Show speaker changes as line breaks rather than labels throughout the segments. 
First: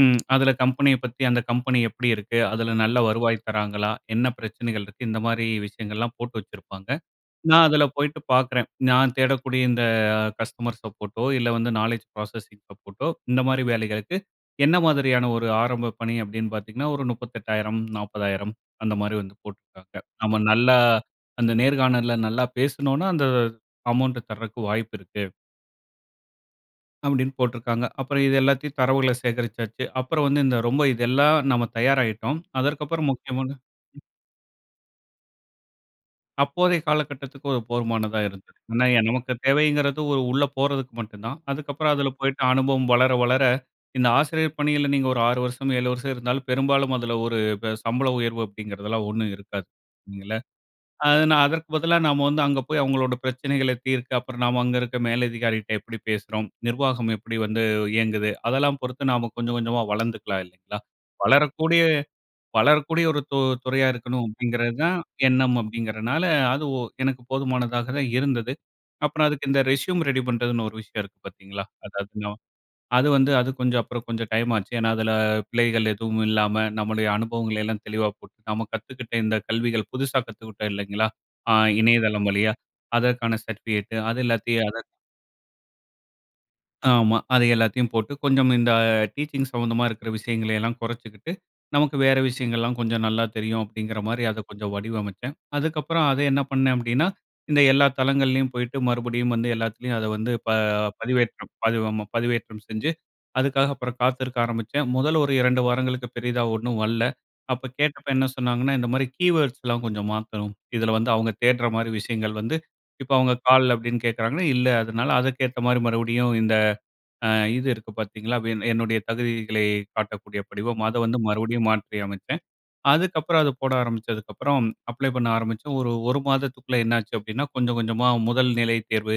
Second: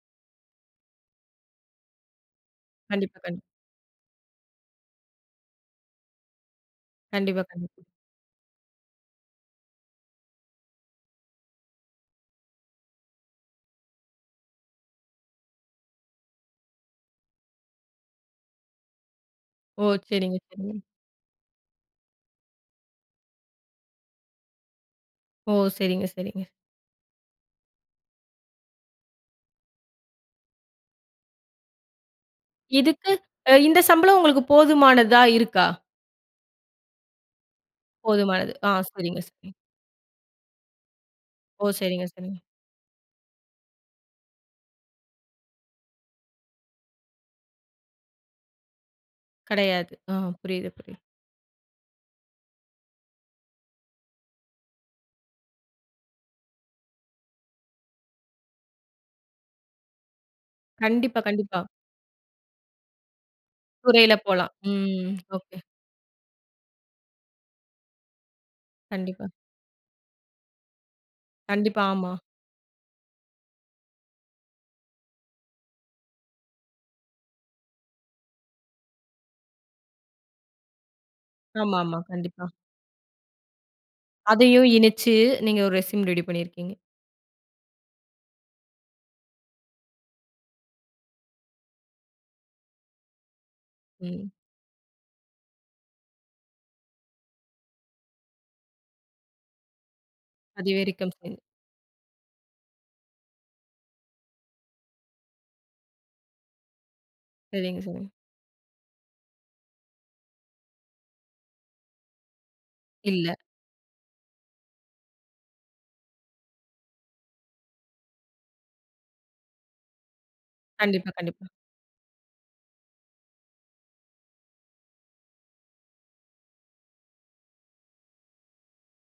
ம் அதில கம்பெனிய பத்தி, அந்த கம்பெனி எப்படி இருக்கு? அதில நல்ல
கண்டிப்பா, கண்டிப்பா.
வருவாய் தராங்களா, என்ன பிரச்சனைகள் இருக்கு? இந்த மாதிரி விஷயங்கள்லாம் போட்டு வச்சிருப்பாங்க.
கண்டிப்பா,
நான்
கண்டிப்பா.
அதில போயிட்டு பாக்குறேன். நான் தேடக்கூடிய இந்த கஸ்டமர்ஸ் சப்போர்டோ, இல்ல வந்து, நாலெட்ஜ் புராசஸிங் சப்போர்டோ, இந்த மாதிரி வேலைகளுக்கு என்ன மாதிரியான ஒரு ஆரம்ப பணி அப்படீன்னு பாத்தீங்கன்னா, ஒரு 38,000, 40,000 அந்த மாதிரி வந்து
ஓ!
போட்டிருக்காங்க.
சரிங்க,
நம்ம நல்லா
சரிங்க.
அந்த நேர்காணல்ல நல்லா பேசினோம்னா, அந்த அமௌன்ட் தரக்கு வாய்ப்பு இருக்கு.
ஓ! சரிங்க, சரிங்க.
அப்படின்னு போட்டு இருக்காங்க. அப்புறம் இது எல்லாத்தையும் தரவுகள சேகரிச்சாச்சு. அப்புறம் வந்து இந்த இதெல்லாம் தயாராயிட்டோம்.
இதுக்கு,
அதற்கப்புறம்
அ
முக்கியமான
இந்த சம்பளம் உங்களுக்கு போதுமானதா இருக்கா?
அப்போதைய காலகட்டத்திக்கு ஒரு போதுமானதா
போதுமானது.
இருந்தது.
ஆ,
[unintelligible]
சரிங்க,
நமக்கு
சரிங்க.
தேவைங்கிறது ஒரு உள்ள போறதுக்கு மட்டும் தான்.
ஓ!
அதுக்கப்புறம்
சரிங்க,
அதில
சரிங்க.
போய்ட்டு அனுபவம் வளர, வளர இந்த ஆசிரியர் பணியில நீங்க ஒரு 6 வருஷம், 7 வருஷம் இருந்தாலும், பெரும்பாலும் அதில ஒரு சம்பள உயர்வு அப்படிங்கிறதெல்லாம் ஒண்ணும் இருக்காது.
கெடையாது. ம். புரியுது, புரியுது.
நான் அதற்கு பதிலா நாம வந்து அங்க போய் அவங்களோட பிரச்சனைகள தீர்க்க. அப்புறம் நாம அங்க இருக்கிற மேலதிகாரி கிட்ட எப்படி பேசுறோம்? நிர்வாகம் எப்படி வந்து இயங்குது? அதெல்லாம் பொறுத்து நாம கொஞ்சம் கொஞ்சமா வளர்ந்துக்கலாம் இல்லைங்களா?
கண்டிப்பா, கண்டிப்பா.
வளரக்கூடிய, வளரக்கூடிய ஒரு து துறையா
துறையில
இருக்கணும்.
போலாம்.
அப்படிங்கிறது தான்
ம்.
எண்ணம்
ஓகே.
அப்படிங்கிறதனால, அது எனக்கு போதுமானதா தான் இருந்தது. அப்புறம்
கண்டிப்பா.
அதுக்கு இந்த ரெஸ்யூம் ரெடி பண்ணுறதுன்னு ஒரு விஷயம் இருக்கு பாத்தீங்களா,
கண்டிப்பா. ஆமா.
அதாவது அது வந்து அது கொஞ்சம் அப்புறம் கொஞ்சம் டைம்மாச்சு. ஏனா, அதில பிழைகள் ஏதுவும் இல்லாம, நம்முடைய அனுபவங்களையெல்லாம் தெளிவா போட்டு நாம கத்துக்கிட்ட இந்த கல்விகள் புதுசா கத்துக்கிட்டோம். இல்லைங்களா? ஆ
ஆமாமா.
இணையதளம்
கண்டிப்பா.
வழியா அதற்கான சர்டிஃபிகேட். அது எல்லாத்தையும்
அதையும்
அத,
இனச்சு, நீங்க ஒரு ரெஸ்யூம் ரெடி பண்ணியிருக்கீங்க.
ஆமா. அத எல்லாத்தையும் போட்டு கொஞ்சம் இந்த ஆ டீச்சிங் சம்மந்தமா இருக்கிற விஷயங்களை எல்லாம் கொறச்சுக்கிட்டு, நமக்கு வேற விஷயங்கள்லெல்லாம் கொஞ்சம் நல்லா தெரியும். அப்படிங்கிற மாதிரி,
ம்.
அத கொஞ்சம் வடிவமச்சேன். அதுக்கப்புறம் அத என்ன பண்னே? அப்டீனா, இந்த எல்லா தளங்கள்லேயும் போயிட்டு மறுபடியும் வந்து, எல்லாத்திலயும் ப வந்து
அதுவரைக்கும் சரி.
பதி ஆமா பதிவேற்றம் செஞ்சு, அதுக்காக காத்திருக்க ஆரம்பிச்சேன். மொதல்ல ஒரு 2 வாரங்களுக்கு பெரிதா ஒண்ணும் வர்ல. அப்ப
சரிங்க, சரிங்க.
கேட்டப்ப என்ன சொன்னாங்கன்னா, இந்த மாரி கீவேர்ட்ஸ் எல்லாம் கொஞ்சம் மாத்தணும். இதில வந்து அவங்க தேட்ற மாதிரி விஷயங்கள் வந்து, இப்போ அவங்க
இல்ல.
கால் அப்படின்னு கேட்டாங்கன்னா, இல்ல. அதனால அதற்கேத்தா மாரி மறுபடியும் இந்த ஆ இது இருக்கு பாத்தீங்களா, அப்படீன்னு என்னுடைய தகுதிகளை காட்டக்கூடிய படிவம்மா, அதை
கண்டிப்பா,
வந்து
கண்டிப்பா.
மறுபடியும் மாற்றியமச்சேன். அதுக்கப்புறம் அது போட ஆரம்பிச்சதுக்கப்புறம். அப்ளை பண்ண ஆரம்பிச்சேன். ஒரு, ஒரு மாதத்துக்குள்ள என்னாச்சு அப்படின்னா, கொஞ்சம் கொஞ்சமா 1 நிலை தேர்வு,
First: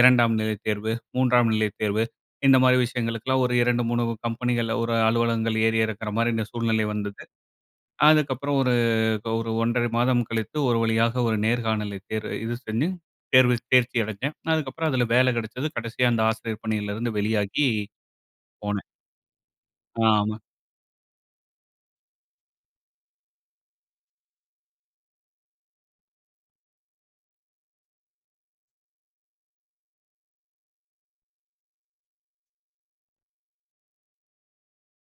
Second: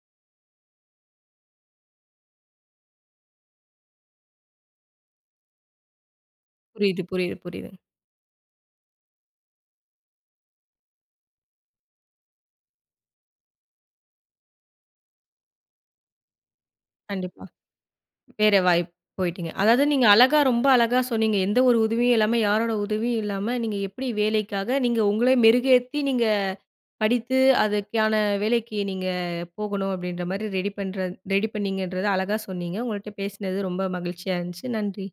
2 நிலைத் தேர்வு, 3 நிலைத் தேர்வு. இந்த மாரி விஷயங்களுக்கெல்லாம் ஒரு 2, 3 கம்பெனிகள், ஒரு அலுவலகங்கள் ஏறி இறக்கிற மாதிரி இந்த சூழ்நிலை வந்தது.
புரியுது-புரியுது-புரியுது.
அதுக்கப்புறம் ஒரு, 1 1/2 மாதம் கழித்து ஒரு வழியா ஒரு நேர்காணலை தேர்வ இது பண்ணி தேர்வு தேர்ச்சி அடச்சேன். அதுக்கப்புறம் அதில வேல கெடச்சது கடைசியா, அந்த ஆசிரியர் பணியிலிருந்து
கண்டிப்பா.
வெளியாகி
வேற
போனேன்.
வாய்ப்பு போய்ட்டீங்க. அதாவது நீங்க
ஆமா.
அழகா, ரொம்ப அழகா சொன்னீங்க. எந்த ஒரு உதவியும் இல்லாம, யாரோட உதவியும் இல்லாம, நீங்க எப்படி வேலைக்காக நீங்க உங்கள மெருகேத்தி, நீங்க படித்து அதுக்கான வேலைக்கு நீங்க போகணும். அப்படீன்ற மாரி ரெடி, பண்ற ரெடி பண்ணீங்கன்றத அழகா சொன்னீங்க. உங்கள்ட்ட பேசினது ரொம்ப மகிழ்ச்சியா இருந்துச்சு, நன்றி.